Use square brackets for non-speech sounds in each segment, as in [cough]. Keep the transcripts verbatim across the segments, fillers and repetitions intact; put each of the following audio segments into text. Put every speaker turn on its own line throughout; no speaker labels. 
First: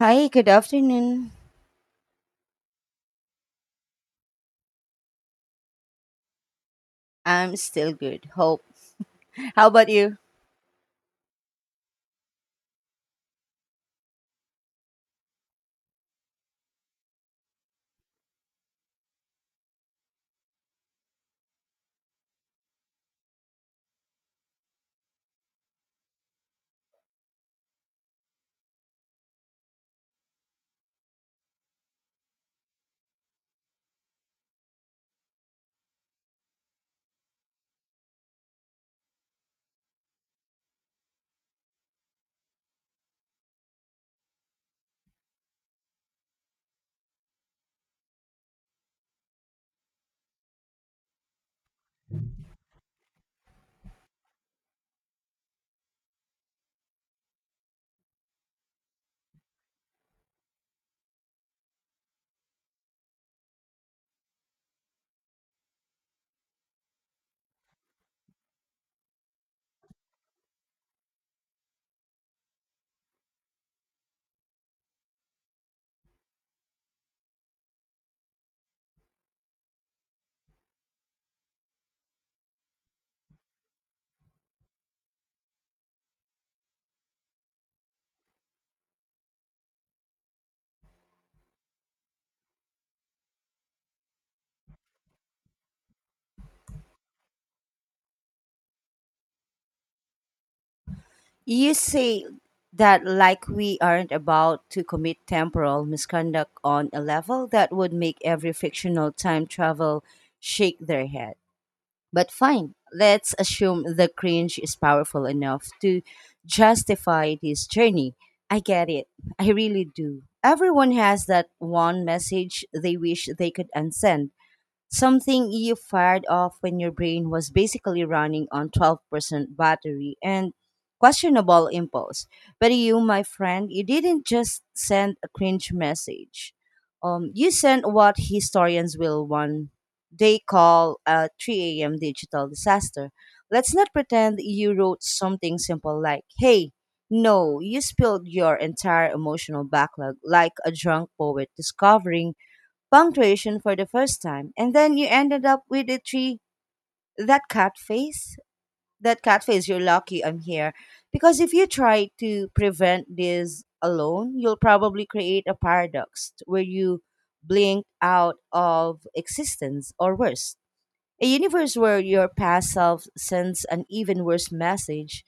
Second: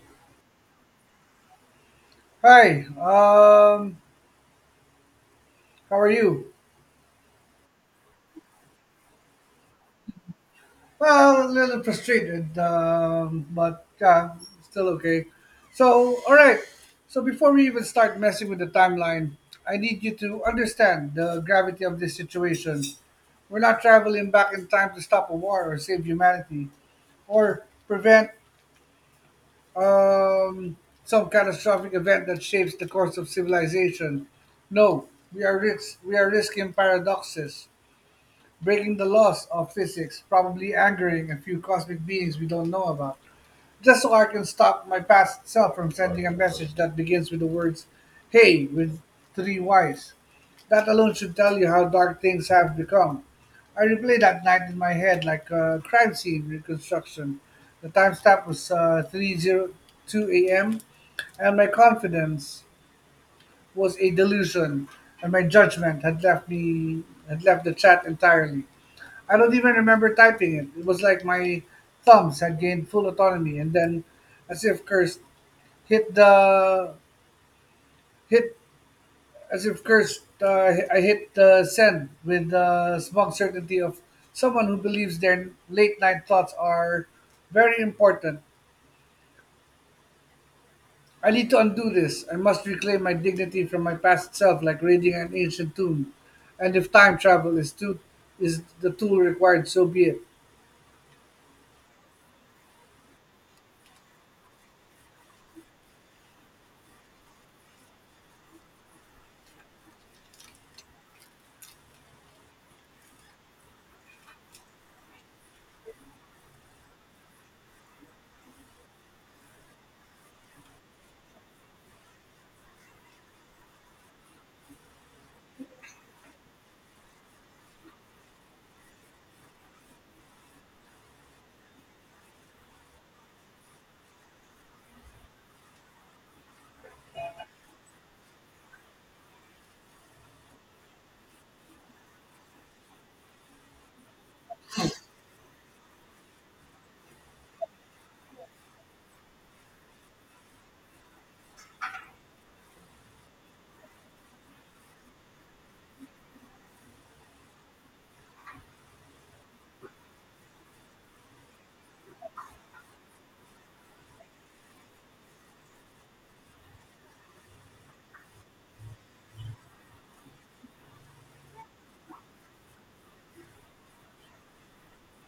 Hi, good afternoon.
Hi, um, how are you?
I'm still good. Hope. How about you?
Well, a little frustrated, um, but yeah, still okay. So, all right. So, before we even start messing with the timeline, I need you to understand the gravity of this situation. We're not traveling back in time to stop a war or save humanity or prevent um, some catastrophic event that shapes the course of civilization. No, we are, risk- we are risking paradoxes breaking the laws of physics, probably angering a few cosmic beings we don't know about, just so I can stop my past self from sending a message that begins with the words, "Hey," with three Y's. That alone should tell you how dark things have become. I replay that night in my head like a crime scene reconstruction. The timestamp was uh, three oh two a m, and my confidence was a delusion, and my judgment had left me had left the chat entirely. I don't even remember typing it. It was like my thumbs had gained full autonomy, and then, as if cursed, hit the hit as if cursed. Uh, I hit the send with the smug certainty of someone who believes their late night thoughts are very important. I need to undo this. I must reclaim my dignity from my past self, like reading an ancient tune. And if time travel is too is the tool required, so be it.
You say that like we aren't about to commit temporal misconduct on a level that would make every fictional time travel shake their head. But fine, let's assume the cringe is powerful enough to justify this journey. I get it. I really do. Everyone has that one message they wish they could unsend. Something you fired off when your brain was basically running on twelve percent battery and questionable impulse. But you, my friend, you didn't just send a cringe message. Um, you sent what historians will one day call a three a m digital disaster. Let's not pretend you wrote something simple like, hey. No, you spilled your entire emotional backlog like a drunk poet discovering punctuation for the first time, and then you ended up with a tree, that cat face. That cat face you're lucky I'm here, because if you try to prevent this alone, you'll probably create a paradox where you blink out of existence, or worse, a universe where your past self sends an even worse message.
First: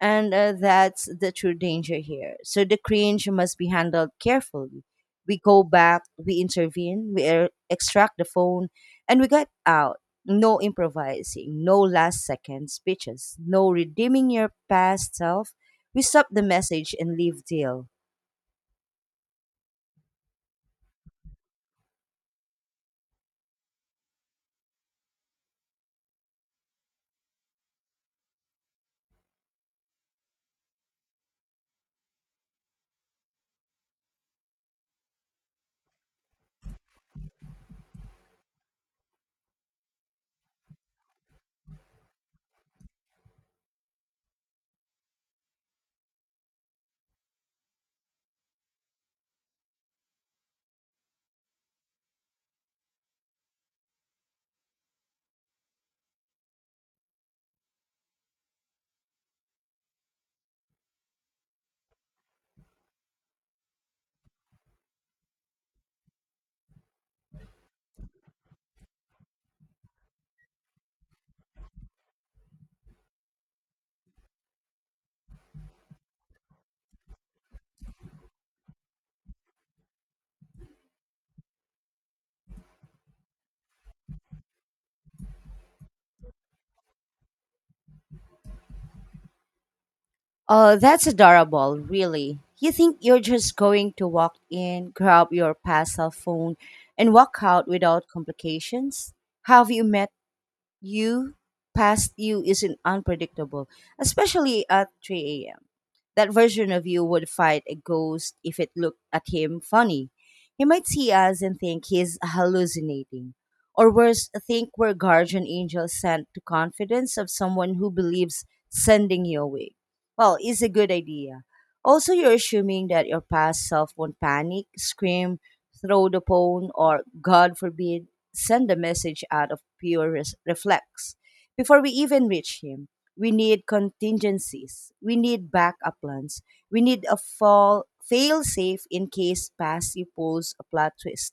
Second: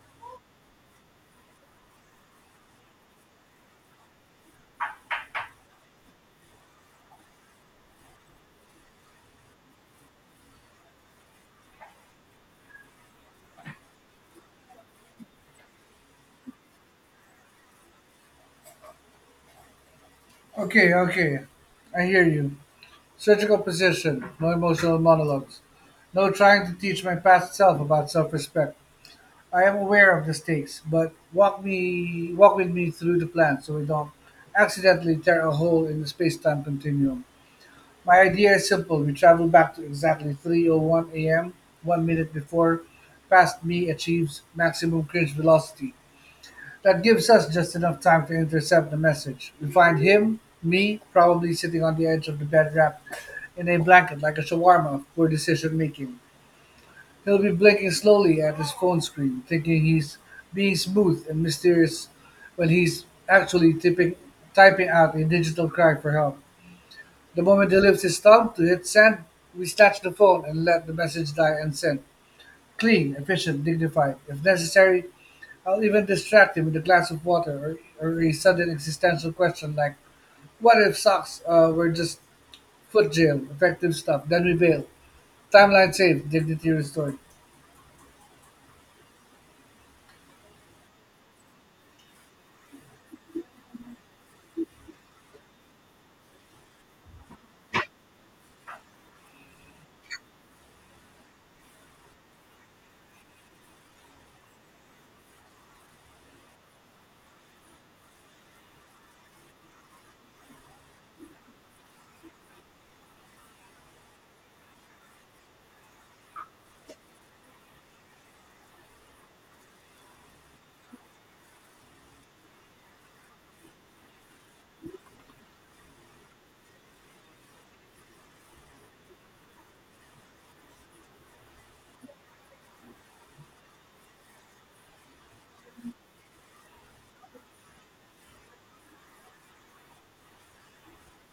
And uh, that's the true danger here. So the cringe must be handled carefully. We go back, we intervene, we er- extract the phone, and we get out. No improvising, no last second speeches, no redeeming your past self. We stop the message and leave. Deal.
Okay, okay, I hear you. Surgical position, no emotional monologues, no trying to teach my past self about self-respect. I am aware of the stakes, but walk me walk with me through the plan so we don't accidentally tear a hole in the space-time continuum. My idea is simple. We travel back to exactly three oh one a m, one a m, one minute before past me achieves maximum cringe velocity. That gives us just enough time to intercept the message. We find him, me, probably sitting on the edge of the bed wrapped in a blanket like a shawarma of poor decision making. He'll be blinking slowly at his phone screen, thinking he's being smooth and mysterious when he's actually tipping, typing out a digital cry for help. The moment he lifts his thumb to hit send, we snatch the phone and let the message die unsent. Clean, efficient, dignified. If necessary, I'll even distract him with a glass of water or, or a sudden existential question like, what if socks uh, were just foot jail, effective stuff, then we bail. Timeline saved, dignity restored.
Oh, that's adorable, really. You think you're just going to walk in, grab your pass cell phone, and walk out without complications? Have you met you? Past you isn't unpredictable, especially at three a m. That version of you would fight a ghost if it looked at him funny. He might see us and think he's hallucinating. Or worse, think we're guardian angels sent to confidence of someone who believes sending you away. Well, it's a good idea. Also, you're assuming that your past self won't panic, scream, throw the phone, or, God forbid, send a message out of pure res- reflex. Before we even reach him, we need contingencies, we need backup plans, we need a fall fail safe in case Patsy pulls a plot twist.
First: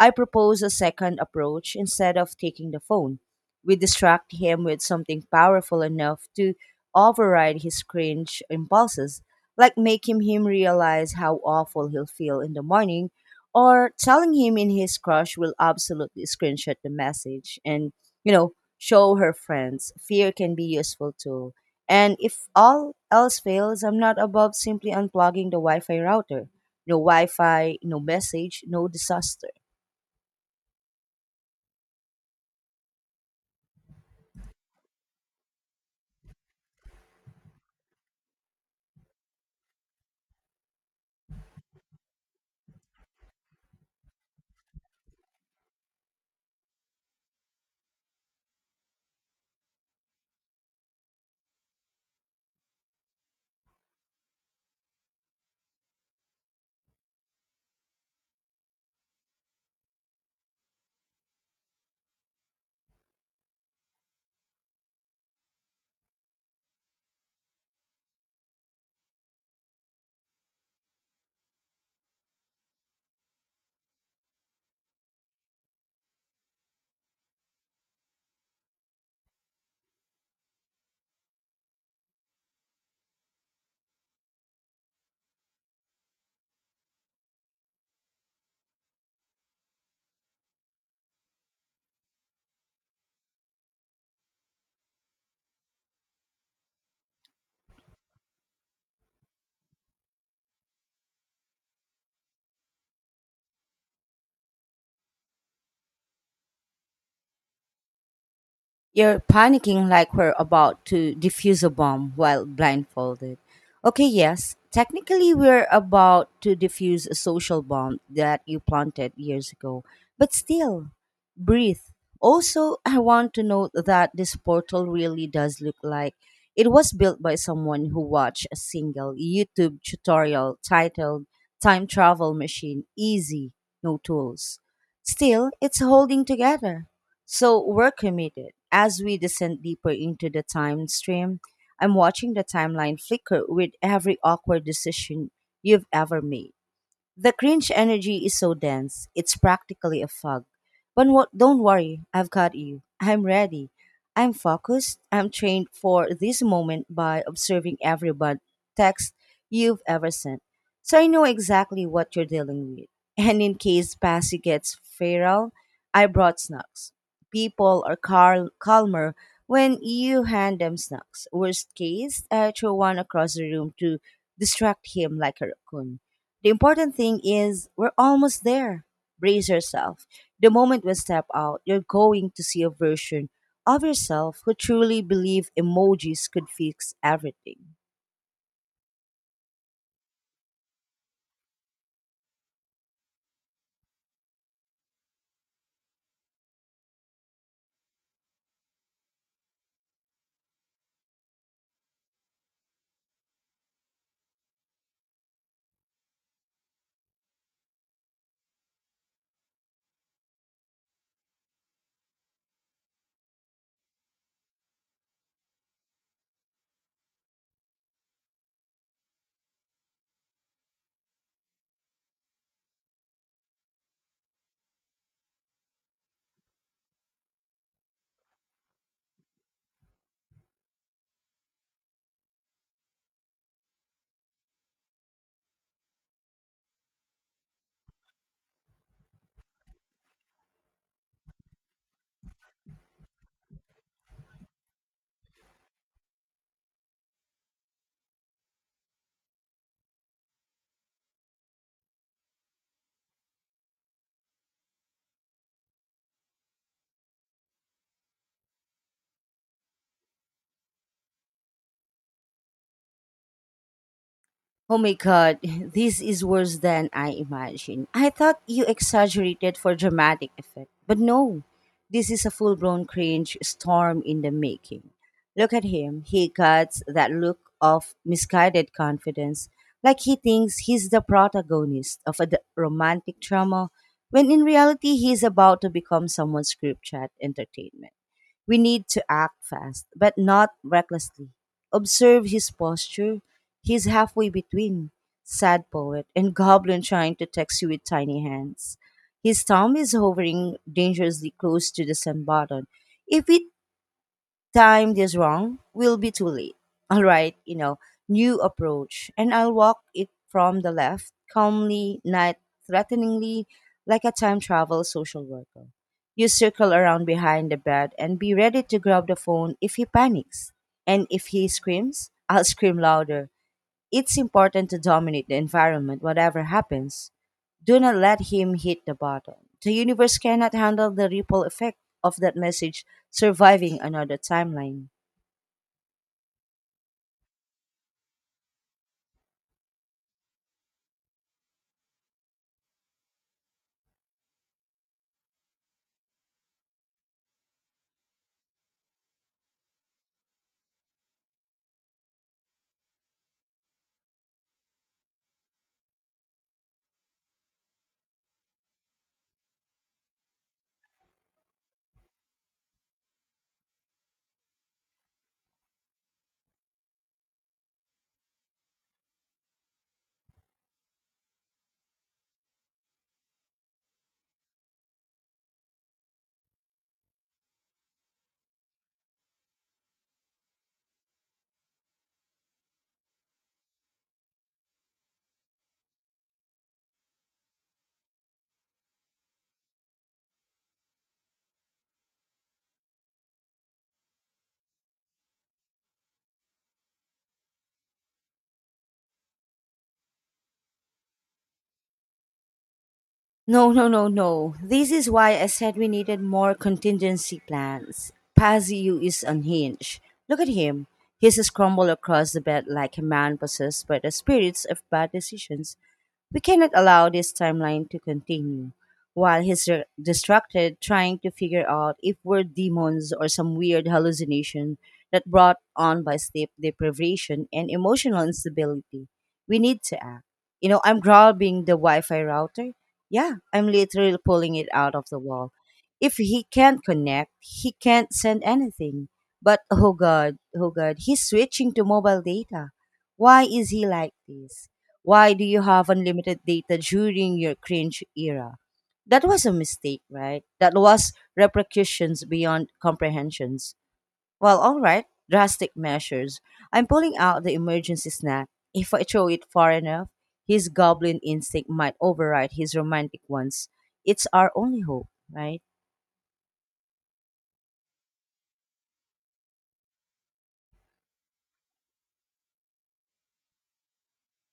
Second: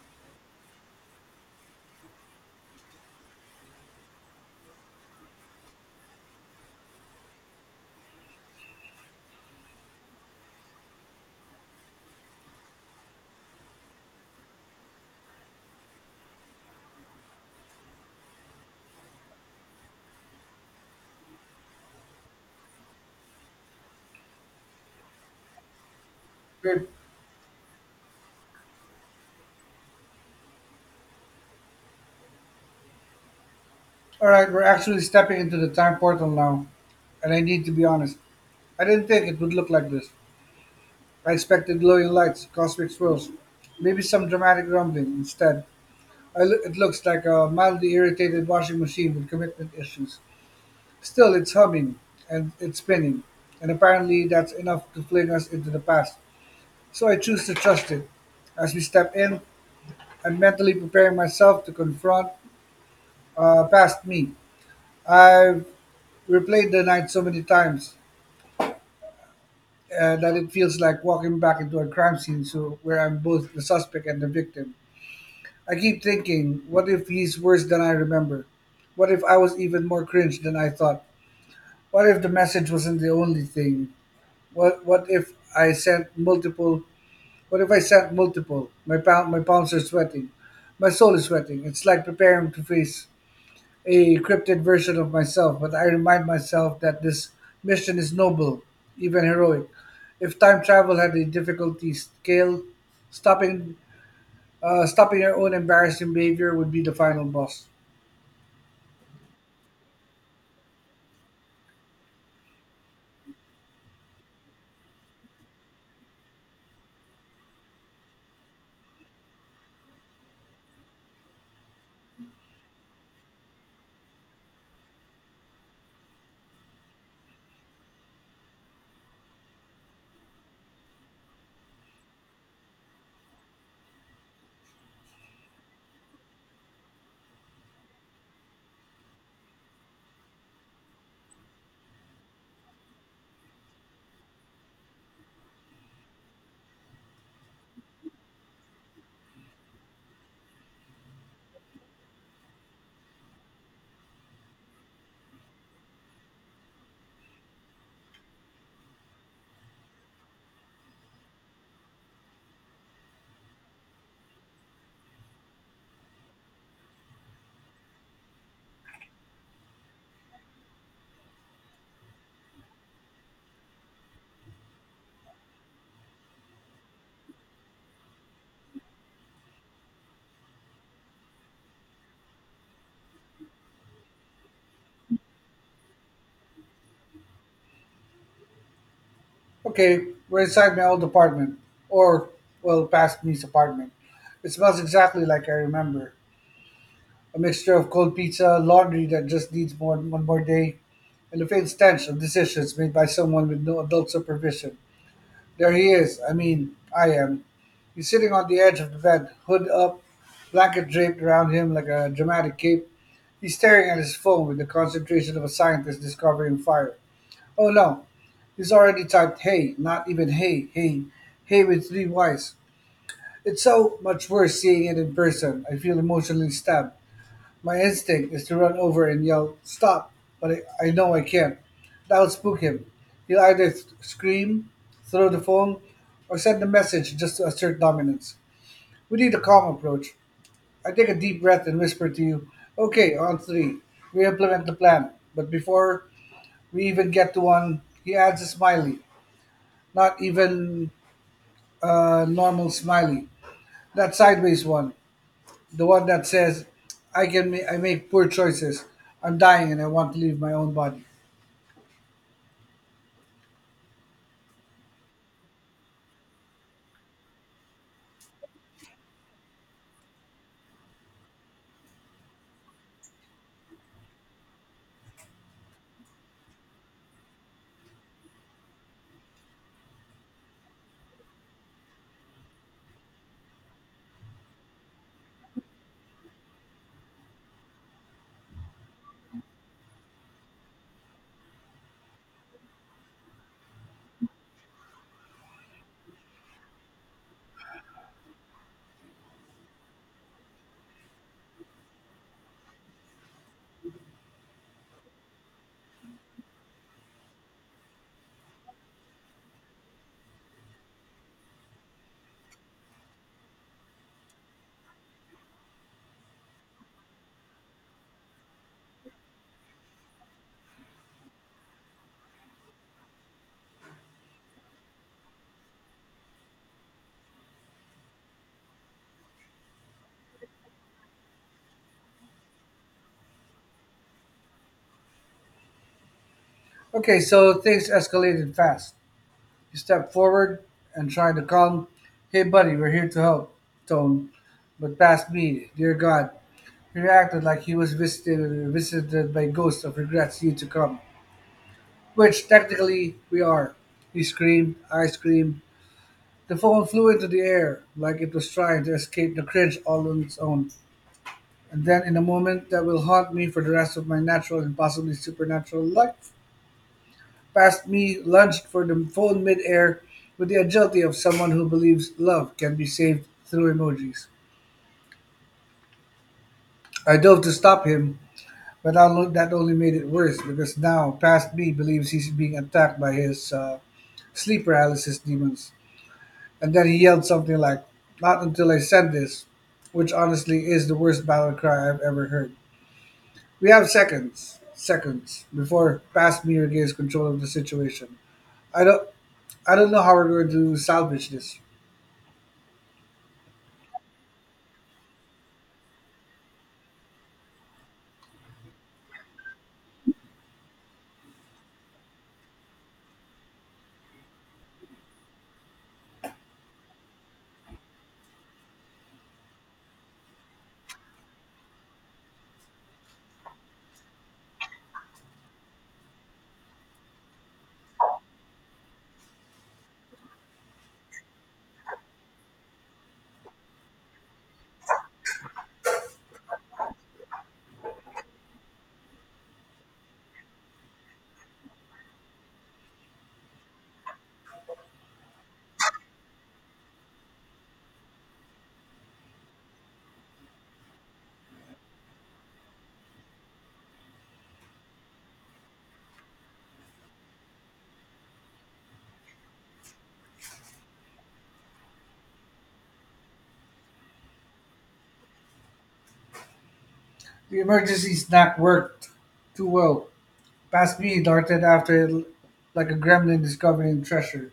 I propose a second approach. Instead of taking the phone, we distract him with something powerful enough to override his cringe impulses, like making him realize how awful he'll feel in the morning, or telling him in his crush will absolutely screenshot the message and you know show her friends. Fear can be useful too. And if all else fails, I'm not above simply unplugging the Wi-Fi router.
Good.
No Wi-Fi, no message, no disaster.
All right, we're actually stepping into the time portal now, and I need to be honest. I didn't think it would look like this. I expected glowing lights, cosmic swirls, maybe some dramatic rumbling. Instead, I loo- it looks like a mildly irritated washing machine with commitment issues. Still, it's humming, and it's spinning, and apparently that's enough to fling us into the past, so I choose to trust it. As we step in, I'm mentally preparing myself to confront uh, past me. I've replayed the night so many times uh, that it feels like walking back into a crime scene so, where I'm both the suspect and the victim. I keep thinking, what if he's worse than I remember? What if I was even more cringe than I thought? What if the message wasn't the only thing What what if I sent multiple? What if I sent multiple? My palm, my palms are sweating, my soul is sweating. It's like preparing to face a cryptid version of myself. But I remind myself that this mission is noble, even heroic. If time travel had a difficulty scale, stopping uh, stopping your own embarrassing behavior would be the final boss.
You're panicking like we're about to defuse a bomb while blindfolded. Okay, yes, technically we're about to defuse a social bomb that you planted years ago, but still, breathe. Also, I want to note that this portal really does look like it was built by someone who watched a single YouTube tutorial titled "Time Travel Machine Easy, No Tools." Still, it's holding together, so we're committed. As we descend deeper into the time stream, I'm watching the timeline flicker with every awkward decision you've ever made. The cringe energy is so dense, it's practically a fog. But wo- don't worry, I've got you. I'm ready. I'm focused. I'm trained for this moment by observing every bud text you've ever sent. So I know exactly what you're dealing with. And in case Passy gets feral, I brought snacks. People are cal- calmer when you hand them snacks. Worst case, I throw one across the room to distract him like a raccoon. The important thing is we're almost there. Brace yourself. The moment we step out, you're going to see a version of yourself who truly believe emojis could fix everything.
Okay, we're inside my old apartment, or well, past me's apartment. It smells exactly like I remember: a mixture of cold pizza, laundry that just needs more one more day, and a faint stench of decisions made by someone with no adult supervision. There he is. I mean, I am. He's sitting on the edge of the bed, hood up, blanket draped around him like a dramatic cape. He's staring at his phone with the concentration of a scientist discovering fire. Oh no, he's already typed hey, not even hey, hey, hey with three Y's. It's so much worse seeing it in person. I feel emotionally stabbed. My instinct is to run over and yell, "Stop!" But I, I know I can't. That will spook him. He'll either th- scream, throw the phone, or send a message just to assert dominance. We need a calm approach. I take a deep breath and whisper to you, "Okay, on three. We implement the plan." But before we even get to one, he adds a smiley. Not even a normal smiley. That sideways one, the one that says i can ma- I make poor choices. I'm dying and I want to leave my own body.
Oh my God, [laughs] this is worse than I imagined. I thought you exaggerated for dramatic effect, but no, this is a full blown cringe storm in the making. Look at him, he got that look of misguided confidence, like he thinks he's the protagonist of a d- romantic drama, when in reality he's about to become someone's group chat entertainment. We need to act fast, but not recklessly. Observe his posture. He's halfway between sad poet and [laughs] goblin trying to text you with tiny hands. His thumb is hovering dangerously close to the send button. If it time this wrong will be too late. [laughs] All right, you know, new approach. And I'll walk it from the left, calmly, not threateningly, like a time travel social worker. You circle around behind the bed and be ready to grab the phone if he panics. And if he screams, I'll scream louder. It's important to dominate the environment, whatever happens. Do not let him hit the button. The universe cannot handle the ripple effect of that message surviving another timeline.
Okay, so things escalated fast. He stepped forward and tried to calm, "Hey buddy, we're here to help" tone. But past me, dear god, he reacted like he was visited visited by ghosts of regrets yet to come, which technically we are. He screamed, I screamed. The phone flew into the air like it was trying to escape the cringe all on its own. And then in a moment that will haunt me for the rest of my natural and possibly supernatural life. Past me lunged for the phone midair with the agility of someone who believes love can be saved through emojis. I dove to stop him, but that lo- that only made it worse because now past me believes he's being attacked by his uh, sleep paralysis demons. And then he yelled something like, "Not until I send this," which honestly is the worst battle cry I've ever heard. We have seconds, seconds before Past Fastmere gains control of the situation. I don't, I don't know how we're going to salvage this.
No, no, no, no. This is why I said we needed more contingency plans. Paziu is unhinged. Look at him. He's scrambled across the bed like a man possessed by the spirits of bad decisions. We cannot allow this timeline to continue while he's r- distracted trying to figure out if we're demons or some weird hallucination that brought on by sleep deprivation and emotional instability. We need to act. You know, I'm grabbing the Wi Fi router. Yeah, I'm literally pulling it out of the wall. If he can't connect, he can't send anything. But oh God, oh God, he's switching to mobile data. Why is he like this? Why do you have unlimited data during your cringe era? That was a mistake, right? That was repercussions beyond comprehensions. Well, all right, drastic measures. I'm pulling out the emergency snack. If I throw it far enough, his goblin instinct might override his romantic ones. It's our only hope, right?
The emergency snack worked too well. Past Me darted after it like a gremlin discovering treasure.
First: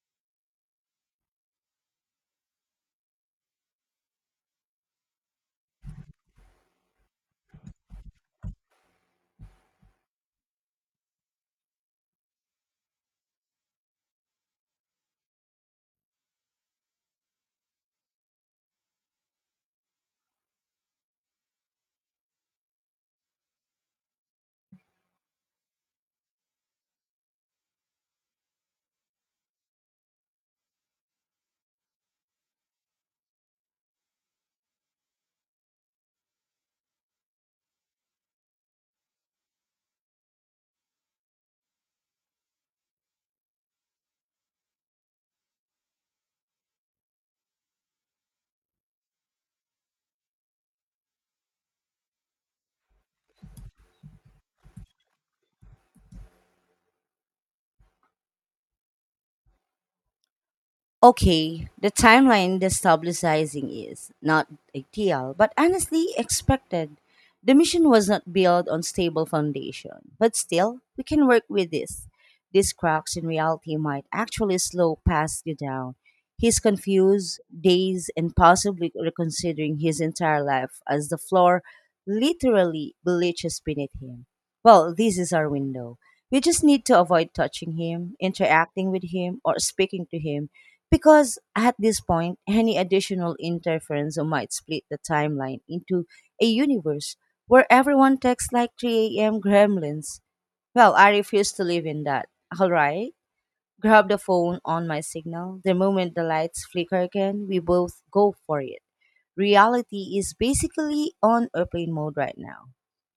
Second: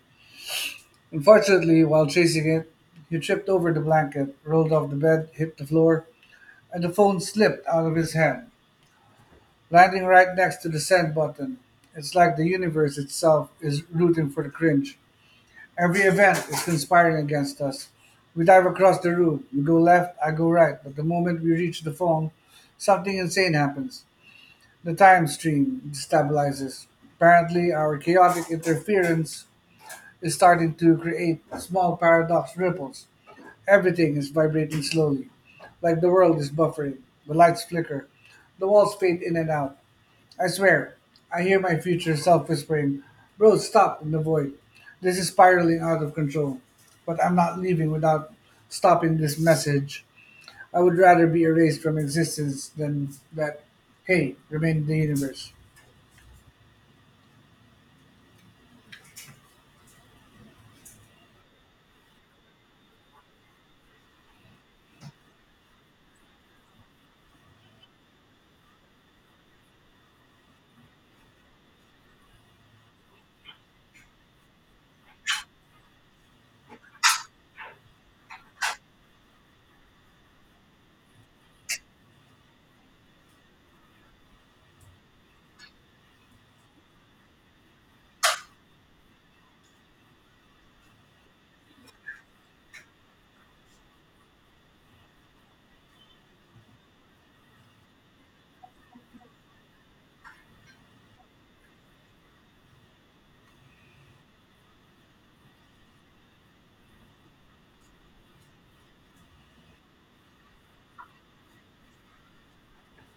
Unfortunately, while chasing it, he tripped over the blanket, rolled off the bed, hit the floor, and the phone slipped out of his hand, landing right next to the send button. It's like the universe itself is rooting for the cringe. Every event is conspiring against us. We dive across the room. You go left, I go right. But the moment we reach the phone, something insane happens. The time stream destabilizes. Apparently, our chaotic interference is starting to create small paradox ripples. Everything is vibrating slowly, like the world is buffering. The lights flicker. The walls fade in and out. I swear, I hear my future self whispering, "Bro, stop" in the void. This is spiraling out of control. But I'm not leaving without stopping this message. I would rather be erased from existence than that "hey" remain in the universe.
Okay, the timeline destabilizing is not ideal, but honestly expected. The mission was not built on stable foundation, but still, we can work with this. These cracks in reality might actually slow past you down. He's confused, dazed, and possibly reconsidering his entire life as the floor literally bleaches beneath him. Well, this is our window. We just need to avoid touching him, interacting with him, or speaking to him, because at this point, any additional interference might split the timeline into a universe where everyone texts like three a m gremlins. Well, I refuse to live in that. All right. Grab the phone on my signal. The moment the lights flicker again, we both go for it. Reality is basically on airplane mode right now.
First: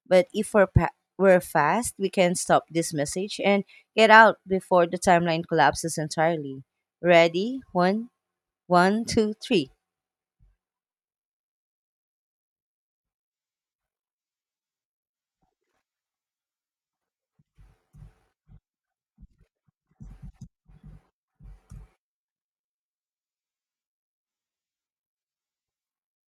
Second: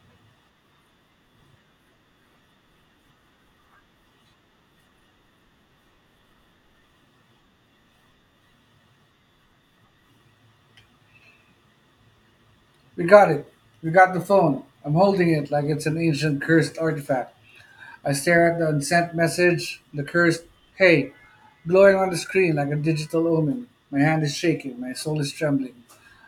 But if we're, pa- we're fast, we can stop this message and get out before the timeline collapses entirely. Ready? One, one, two, three.
We got it. We got the phone. I'm holding it like it's an ancient cursed artifact. I stare at the unsent message, the cursed "hey" glowing on the screen like a digital omen. My hand is shaking, my soul is trembling.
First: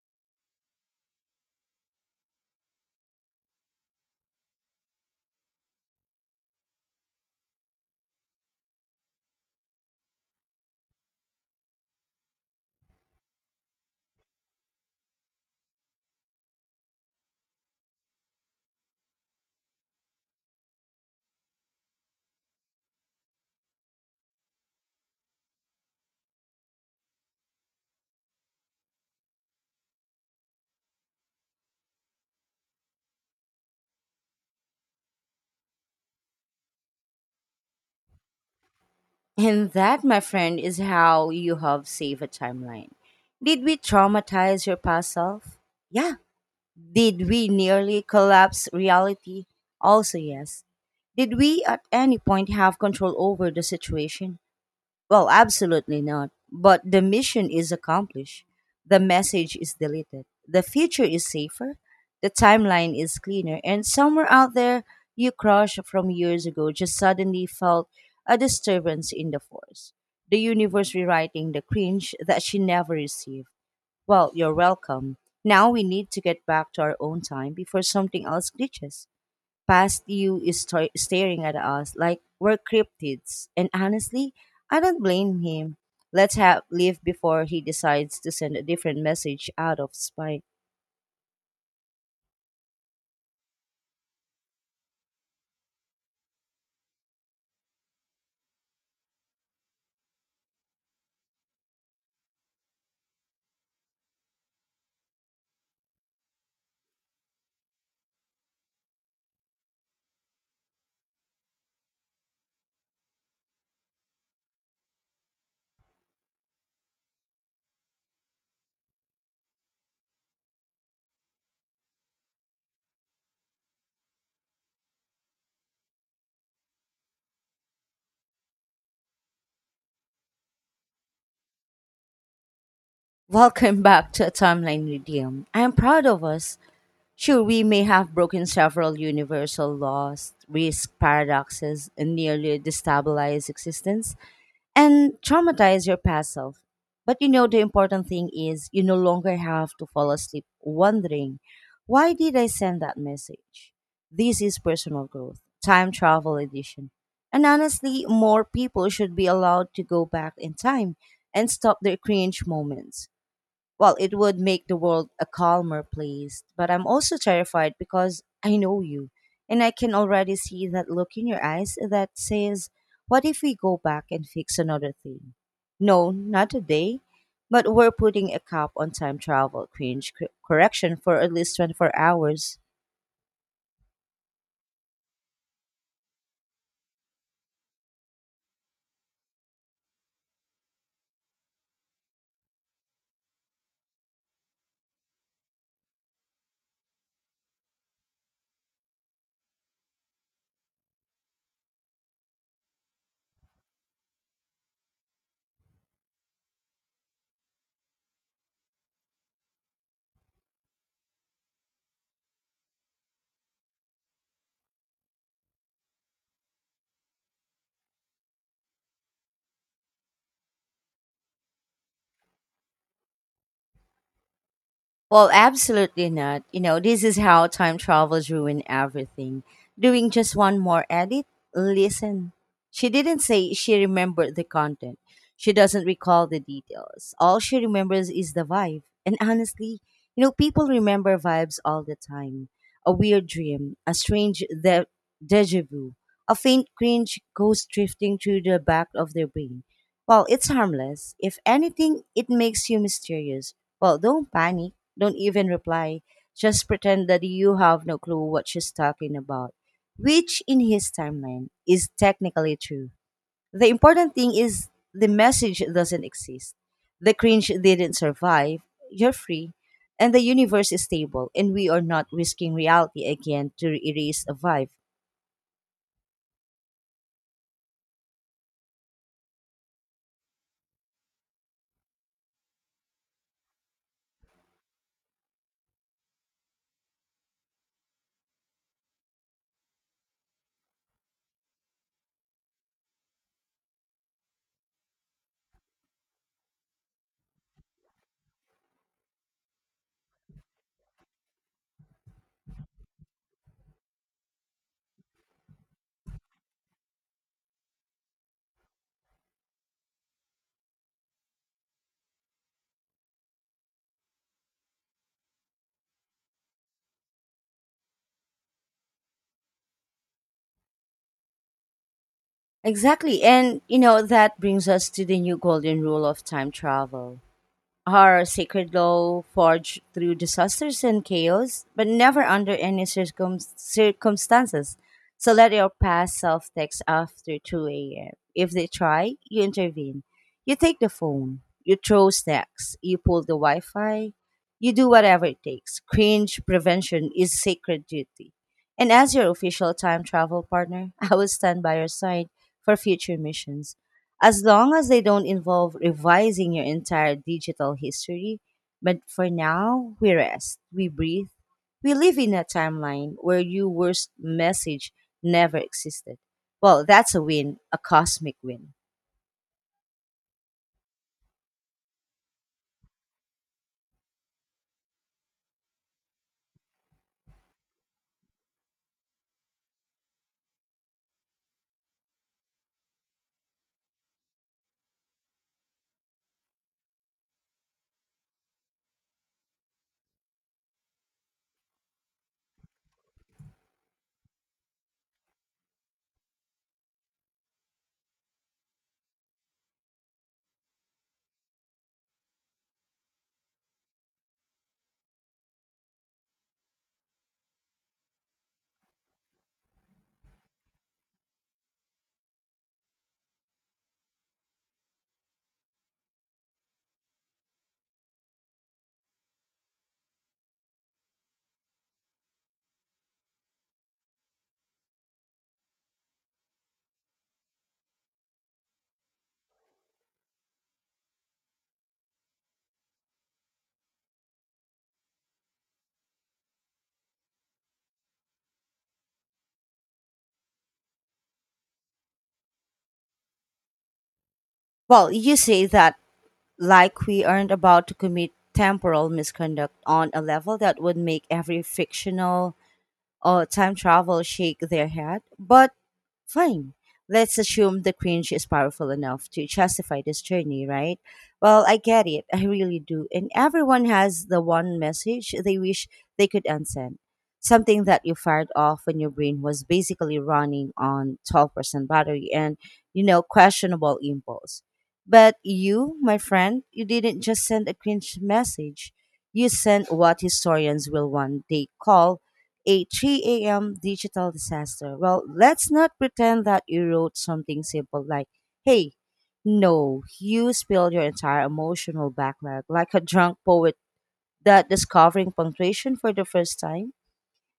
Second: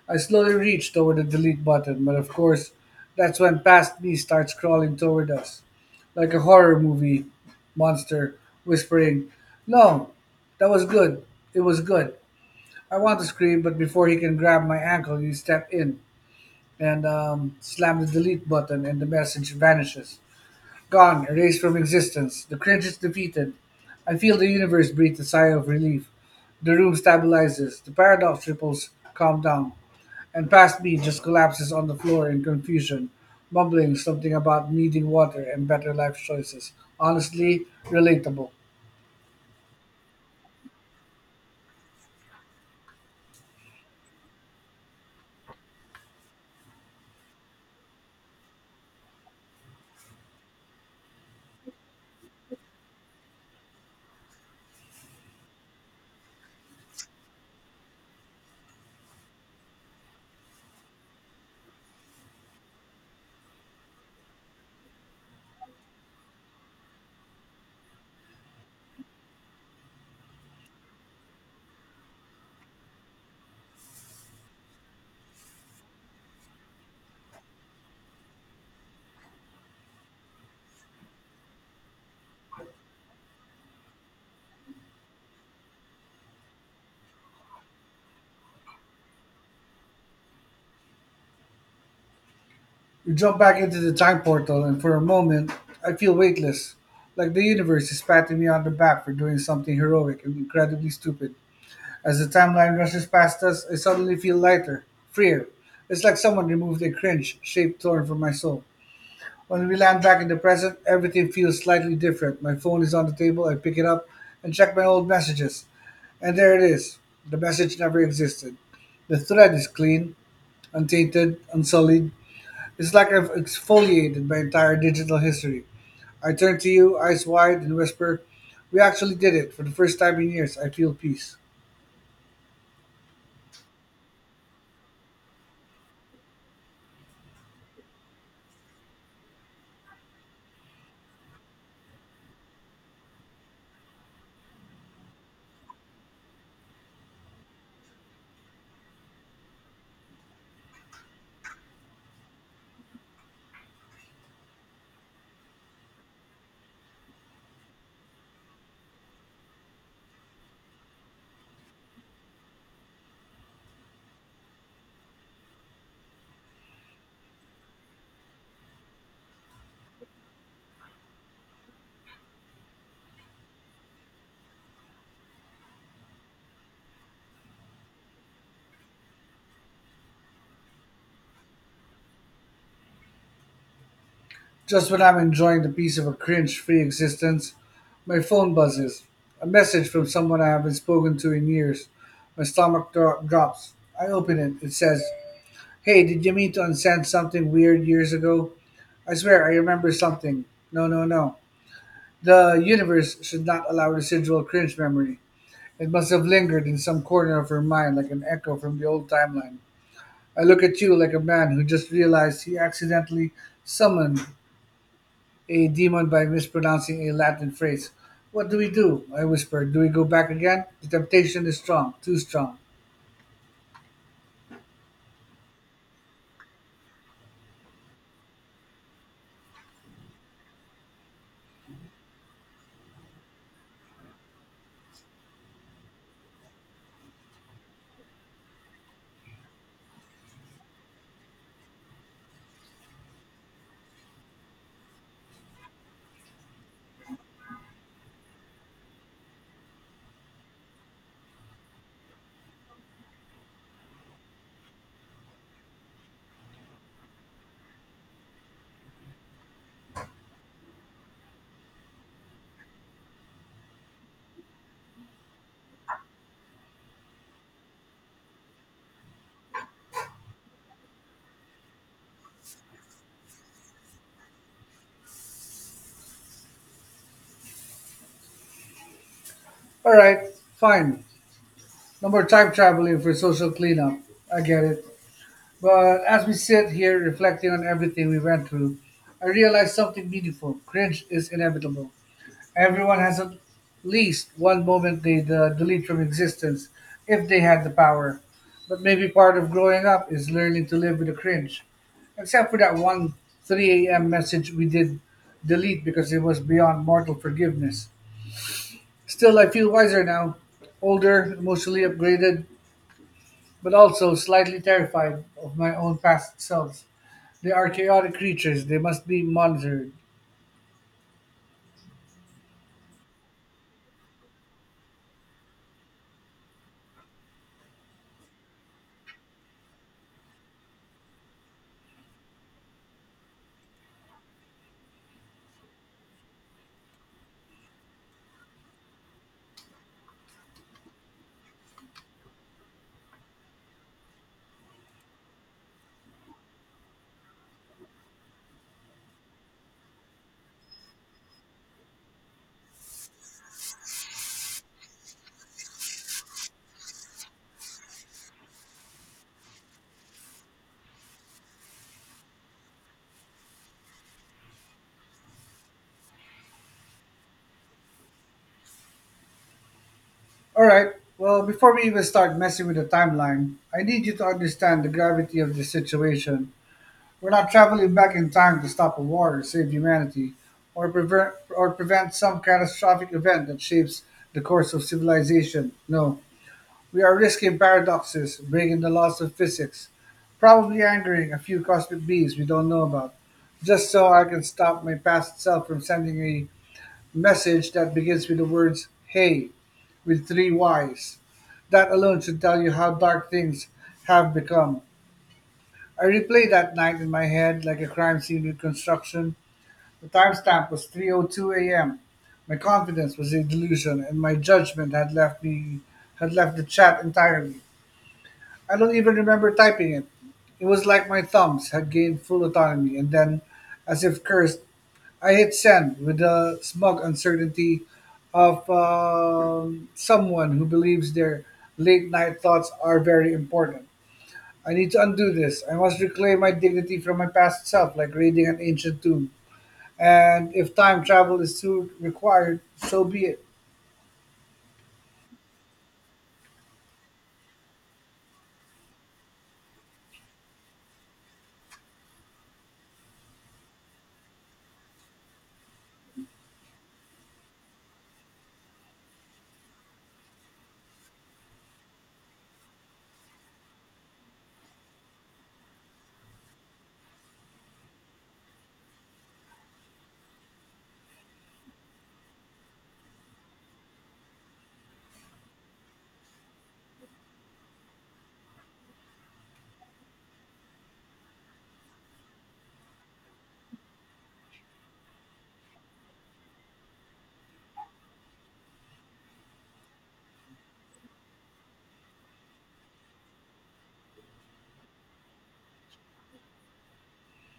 I slowly reach toward the delete button, but of course, that's when past me starts crawling toward us, like a horror movie monster whispering, "No, that was good. It was good." I want to scream, but before he can grab my ankle, you step in and um, slam the delete button, and the message vanishes. Gone, erased from existence. The cringe is defeated. I feel the universe breathe a sigh of relief. The room stabilizes. The paradox ripples calm down and past me just collapses on the floor in confusion, mumbling something about needing water and better life choices. Honestly, relatable.
And that, my friend, is how you have saved a timeline. Did we traumatize your past self? Yeah. Did we nearly collapse reality? Also, yes. Did we at any point have control over the situation? Well, absolutely not. But the mission is accomplished. The message is deleted. The future is safer. The timeline is cleaner. And somewhere out there, you crush from years ago just suddenly felt a disturbance in the force. The universe rewriting the cringe that she never received. Well, you're welcome. Now we need to get back to our own time before something else glitches. Past you is star- staring at us like we're cryptids. And honestly, I don't blame him. Let's have leave before he decides to send a different message out of spite.
We jump back into the time portal, and for a moment, I feel weightless, like the universe is patting me on the back for doing something heroic and incredibly stupid. As the timeline rushes past us, I suddenly feel lighter, freer. It's like someone removed a cringe shaped thorn from my soul. When we land back in the present, everything feels slightly different. My phone is on the table, I pick it up and check my old messages. And there it is. The message never existed. The thread is clean, untainted, unsullied. It's like I've exfoliated my entire digital history. I turn to you, eyes wide, and whisper, "We actually did it." For the first time in years, I feel peace.
[laughs] Welcome back to a timeline redeem. I am proud of us. Sure, we may have broken several universal laws, risk paradoxes, and nearly destabilized existence, and traumatize your past self. But you know, the important thing is you no longer have to fall asleep wondering, why did I send that message? This is personal growth, time travel edition. And honestly, more people should be allowed to go back in time and stop their cringe moments. Well, it would make the world a calmer place. But I'm also terrified because I know you. And I can already see that look in your eyes that says, what if we go back and fix another thing? No, not today. But we're putting a cap on time travel cringe cor- correction for at least twenty-four hours.
Just when I'm enjoying the peace of a cringe free existence, my phone buzzes. A message from someone I haven't spoken to in years. My stomach dro- drops. I open it. It says, "Hey, did you mean to unsend something weird years ago? I swear I remember something." No, no, no. The universe should not allow residual cringe memory. It must have lingered in some corner of her mind like an echo from the old timeline. I look at you like a man who just realized he accidentally summoned a demon by mispronouncing a Latin phrase. What do we do? I whispered. Do we go back again? The temptation is strong, too strong.
Well, absolutely not. You know, this is how time travels ruin everything. Doing just one more edit? Listen, she didn't say she remembered the content. She doesn't recall the details. All she remembers is the vibe. And honestly, you know, people remember vibes all the time. A weird dream, a strange de- deja vu, a faint cringe goes drifting through the back of their brain. Well, it's harmless. If anything, it makes you mysterious. Well, don't panic. Don't even reply. Just pretend that you have no clue what she's talking about, which in his timeline is technically true. The important thing is the message doesn't exist. The cringe didn't survive. You're free. And the universe is stable, and we are not risking reality again to erase a vibe.
All right, fine. No more time traveling for social cleanup. I get it. But as we sit here reflecting on everything we went through, I realize something meaningful. Cringe is inevitable. Everyone has at least one moment they'd uh, delete from existence if they had the power. But maybe part of growing up is learning to live with the cringe. Except for that one three a m message we did delete because it was beyond mortal forgiveness. Still, I feel wiser now, older, emotionally upgraded, but also slightly terrified of my own past selves. They are chaotic creatures, they must be monitored.
Exactly. And, you know, that brings us to the new golden rule of time travel. Her sacred law forged through disasters and chaos, but never under any circum- circumstances. So let your past self text after two a m. If they try, you intervene. You take the phone. You throw snacks. You pull the Wi Fi. You do whatever it takes. Cringe prevention is sacred duty. And as your official time travel partner, [laughs] I will stand by your side for future missions as long as they don't involve revising your entire digital history. But for now, we rest, we breathe, we live in a timeline where your worst message never existed. Well, that's a win, a cosmic win.
All right. Well, before we even start messing with the timeline, I need you to understand the gravity of the situation. We're not traveling back in time to stop a war or save humanity, or prevent or prevent some catastrophic event that shapes the course of civilization. No, we are risking paradoxes, breaking the laws of physics, probably angering a few cosmic beings we don't know about, just so I can stop my past self from sending a message that begins with the words hey with three Y's. That alone should tell you how dark things have become. I replay that night in my head like a crime scene reconstruction. The timestamp was three oh two a m. My confidence was a delusion, and my judgment had left me had left the chat entirely. I don't even remember typing it. It was like my thumbs had gained full autonomy, and then, as if cursed, I hit send with the smug uncertainty of um, someone who believes their late night thoughts are very important. I need to undo this. I must reclaim my dignity from my past self, like reading an ancient tomb. And if time travel is too required, so be it.
Well, you say that like we aren't about to commit temporal misconduct on a level that would make every fictional or time travel shake their head, but fine. Let's assume the cringe is powerful enough to justify this journey, right? Well, I get it. I really do. And everyone has the one message they wish they could unsend. Something that you fired off when your brain was basically running on twelve percent battery and, you know, questionable impulse. But you, my friend, you didn't just send a cringe message. You sent what historians will one day call a three a m digital disaster. Well, let's not pretend that you wrote something simple like, hey, no, you spilled your entire emotional backlog like a drunk poet that discovering punctuation for the first time.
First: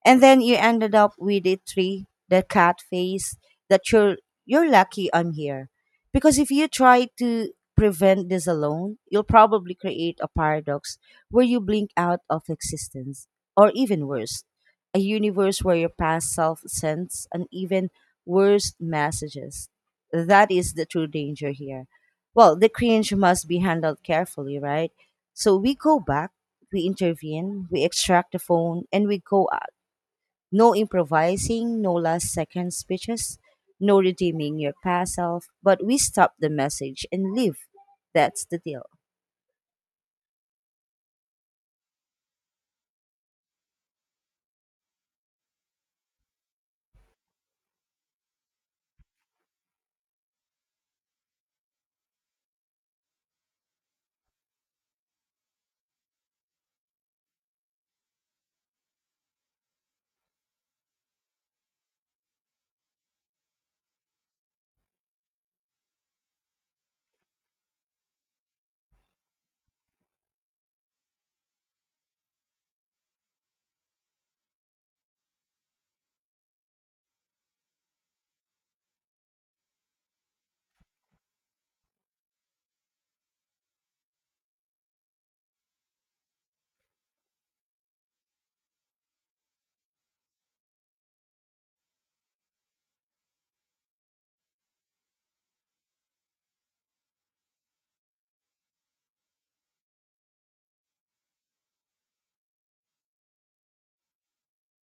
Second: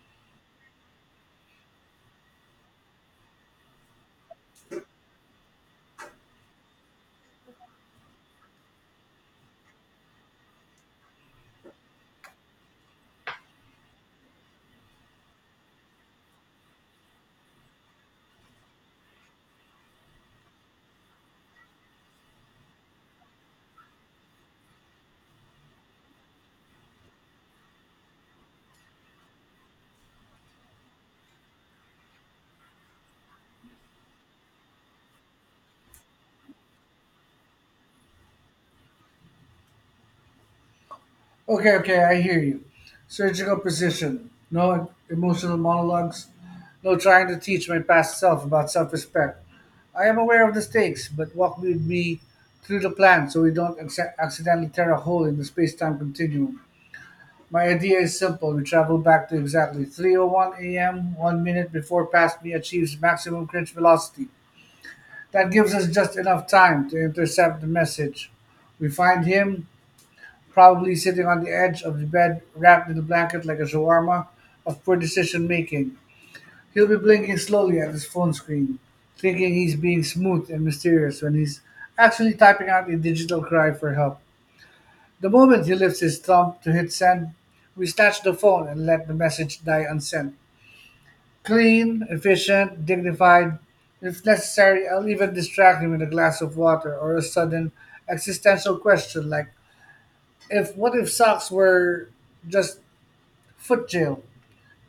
And then you ended up with the tree, the cat face, that you're you're lucky I'm here. Because if you try to prevent this alone, you'll probably create a paradox where you blink out of existence. Or even worse, a universe where your past self sends an even worse messages. That is the true danger here. Well, the cringe must be handled carefully, right? So we go back, we intervene, we extract the phone, and we go no improvising, no last second speeches, no redeeming your past self, but we stop the message and leave. That's the deal.
Okay, okay, I hear you. Surgical precision. No emotional monologues. No trying to teach my past self about self respect. I am aware of the stakes, but walk with me through the plan so we don't acc- accidentally tear a hole in the space time continuum. My idea is simple. We travel back to exactly three oh one a m, one a m, one minute before past me achieves maximum cringe velocity. That gives us just enough time to intercept the message. We find him, probably sitting on the edge of the bed, wrapped in a blanket like a shawarma of poor decision making. He'll be blinking slowly at his phone screen, thinking he's being smooth and mysterious when he's actually typing out a digital cry for help. The moment he lifts his thumb to hit send, we snatch the phone and let the message die unsent. Clean, efficient, dignified. If necessary, I'll even distract him with a glass of water or a sudden existential question like, if what if socks were just foot jail.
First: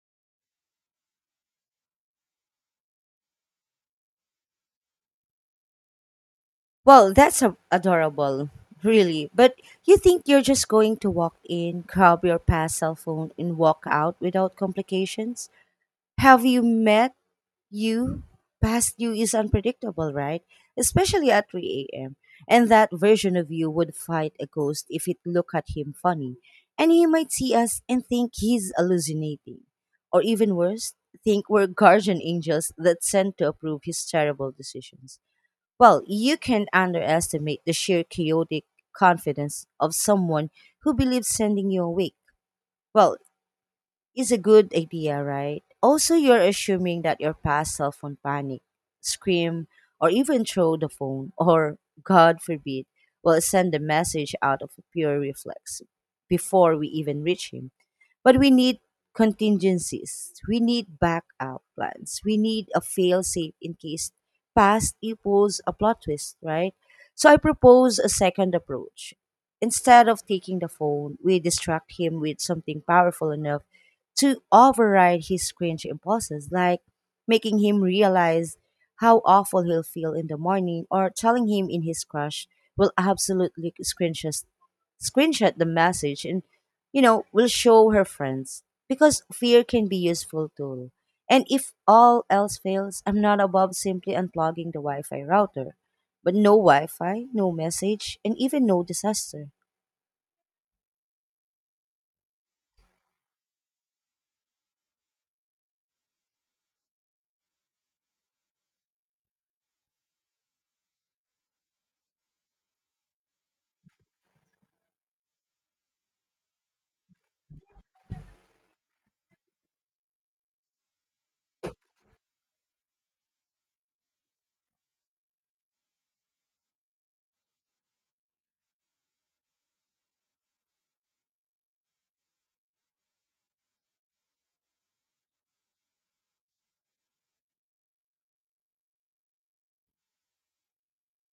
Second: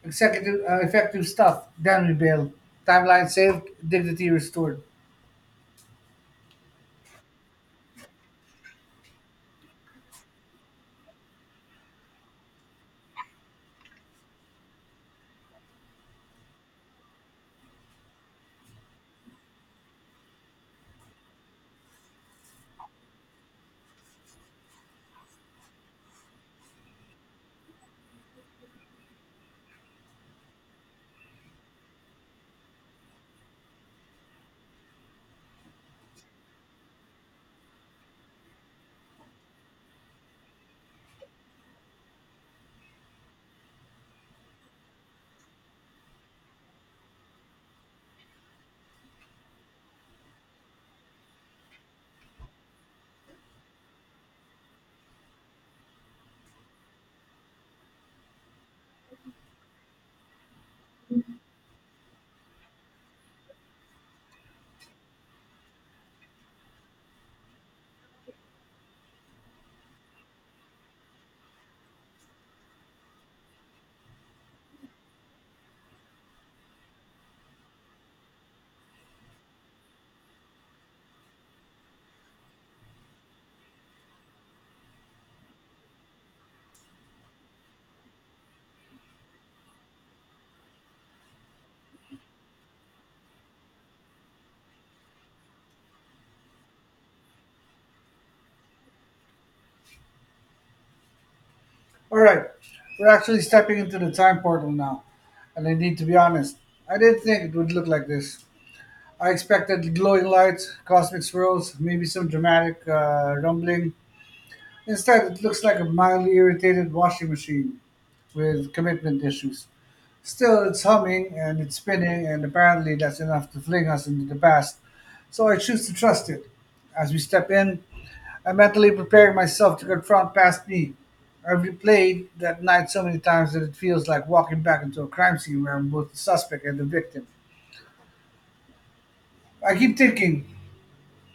Executive, uh, effective stuff. Damn bail. Timeline saved. Dignity restored.
Well, that's a- adorable, really. But you think you're just going to walk in, grab your past cell phone, and walk out without complications? Have you met you? Past you is unpredictable, right, especially at three a.m., and that version of you would fight a ghost if it looked at him funny. And he might see us and think he's hallucinating, or even worse, think we're guardian angels that sent to approve his terrible decisions. Well, you can underestimate the sheer chaotic confidence of someone who believes sending you awake, well, is a good idea, right? Also, you're assuming that your past self will panic, scream, or even throw the phone, [laughs] or God forbid, will send the message out of pure reflex before we even reach him. But we need contingencies, we need backup plans, we need a fail safe in case past equals a plot twist, right? So I propose a second approach. Instead of taking the phone, we distract him with something powerful enough to override his cringe impulses, like making him realize how awful he'll feel in the morning or telling him in his crush will absolutely screenshot, screenshot the message and, you know, will show her friends. Because fear can be useful tool. And if all else fails, I'm not above simply unplugging the Wi-Fi router. But no Wi-Fi, no message, and even no disaster.
All right, we're actually stepping into the time portal now, and I need to be honest. I didn't think it would look like this. I expected glowing lights, cosmic swirls, maybe some dramatic uh, rumbling. Instead, it looks like a mildly irritated washing machine with commitment issues. Still, it's humming and it's spinning, and apparently that's enough to fling us into the past. So I choose to trust it. As we step in, I mentally prepare myself to confront past me. I've replayed that night so many times that it feels like walking back into a crime scene where I'm both the suspect and the victim. I keep thinking,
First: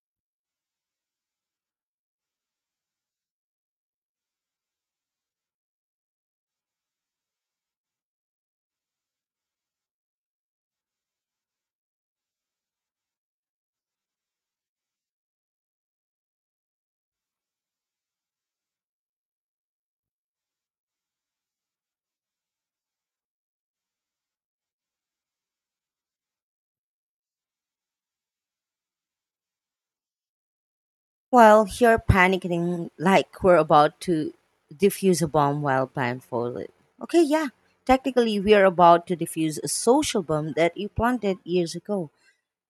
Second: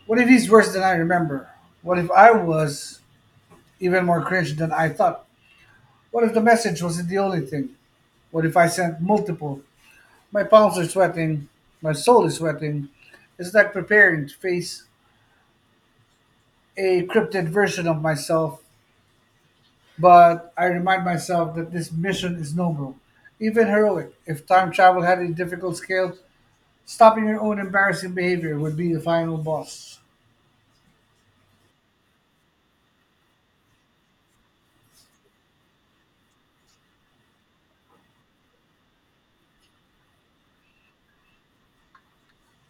what if he's worse than I remember? What if I was even more cringe than I thought? What if the message wasn't the only thing? What if I sent multiple? My palms are sweating. My soul is sweating. It's like preparing to face a cryptid version of myself, but I remind myself that this mission is noble, even heroic. If time travel had a difficult scale, stopping your own embarrassing behavior would be the final boss.
Well, you're panicking like we're about to defuse a bomb while blindfolded. Okay, yeah, technically we are about to defuse a social bomb that you planted years ago.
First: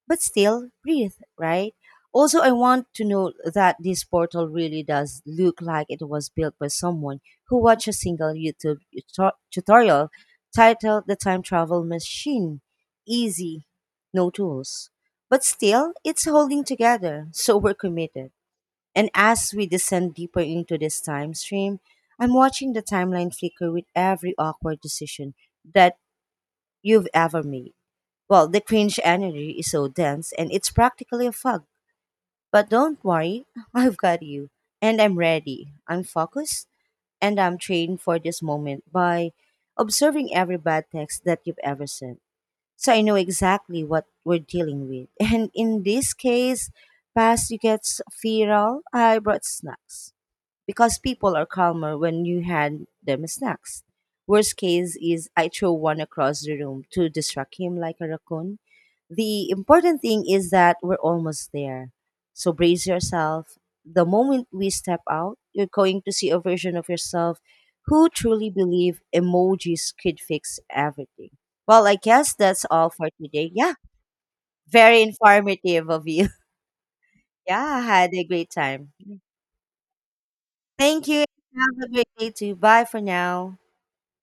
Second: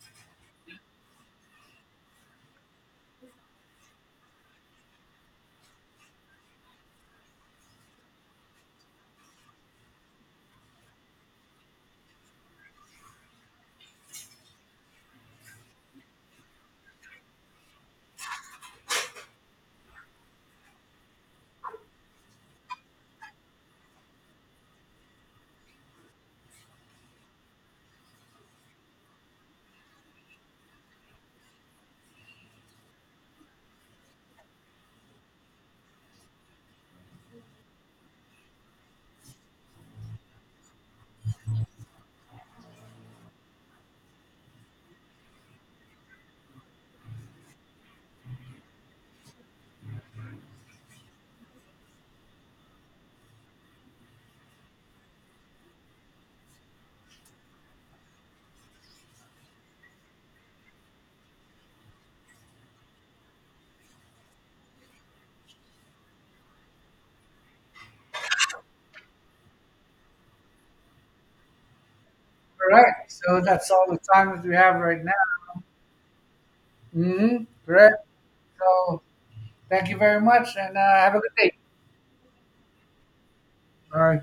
But still, breathe, right? Also, I want to note that this portal really does look like it was built by someone who watched a single YouTube tuto- tutorial titled The Time Travel Machine. Easy, no tools. But still, it's holding together, so we're committed. And as we descend deeper into this time stream, I'm watching the timeline flicker with every awkward decision that you've ever made. Well, the cringe energy is so dense and it's practically a fog. But don't worry, [laughs] I've got you. And I'm ready. I'm focused and I'm trained for this moment by observing every bad text that you've ever sent. So I know exactly what we're dealing with. [laughs] And in this case, past you get viral, I brought snacks because people are calmer when you hand them snacks. Worst case is I throw one across the room to distract him like a raccoon. The important thing is that we're almost there. So brace yourself. The moment we step out, you're going to see a version of yourself who truly believe emojis could fix everything. Well, I guess that's
All
all
right,
for
so
today.
that's
Yeah,
all the time that we have
very
right now.
informative of you. [laughs]
Mm-hmm.
Yeah, I
Correct.
had a great time.
So thank you very much and uh,
Thank
have a
you.
good day.
Have a great day too. Bye for now.
All right.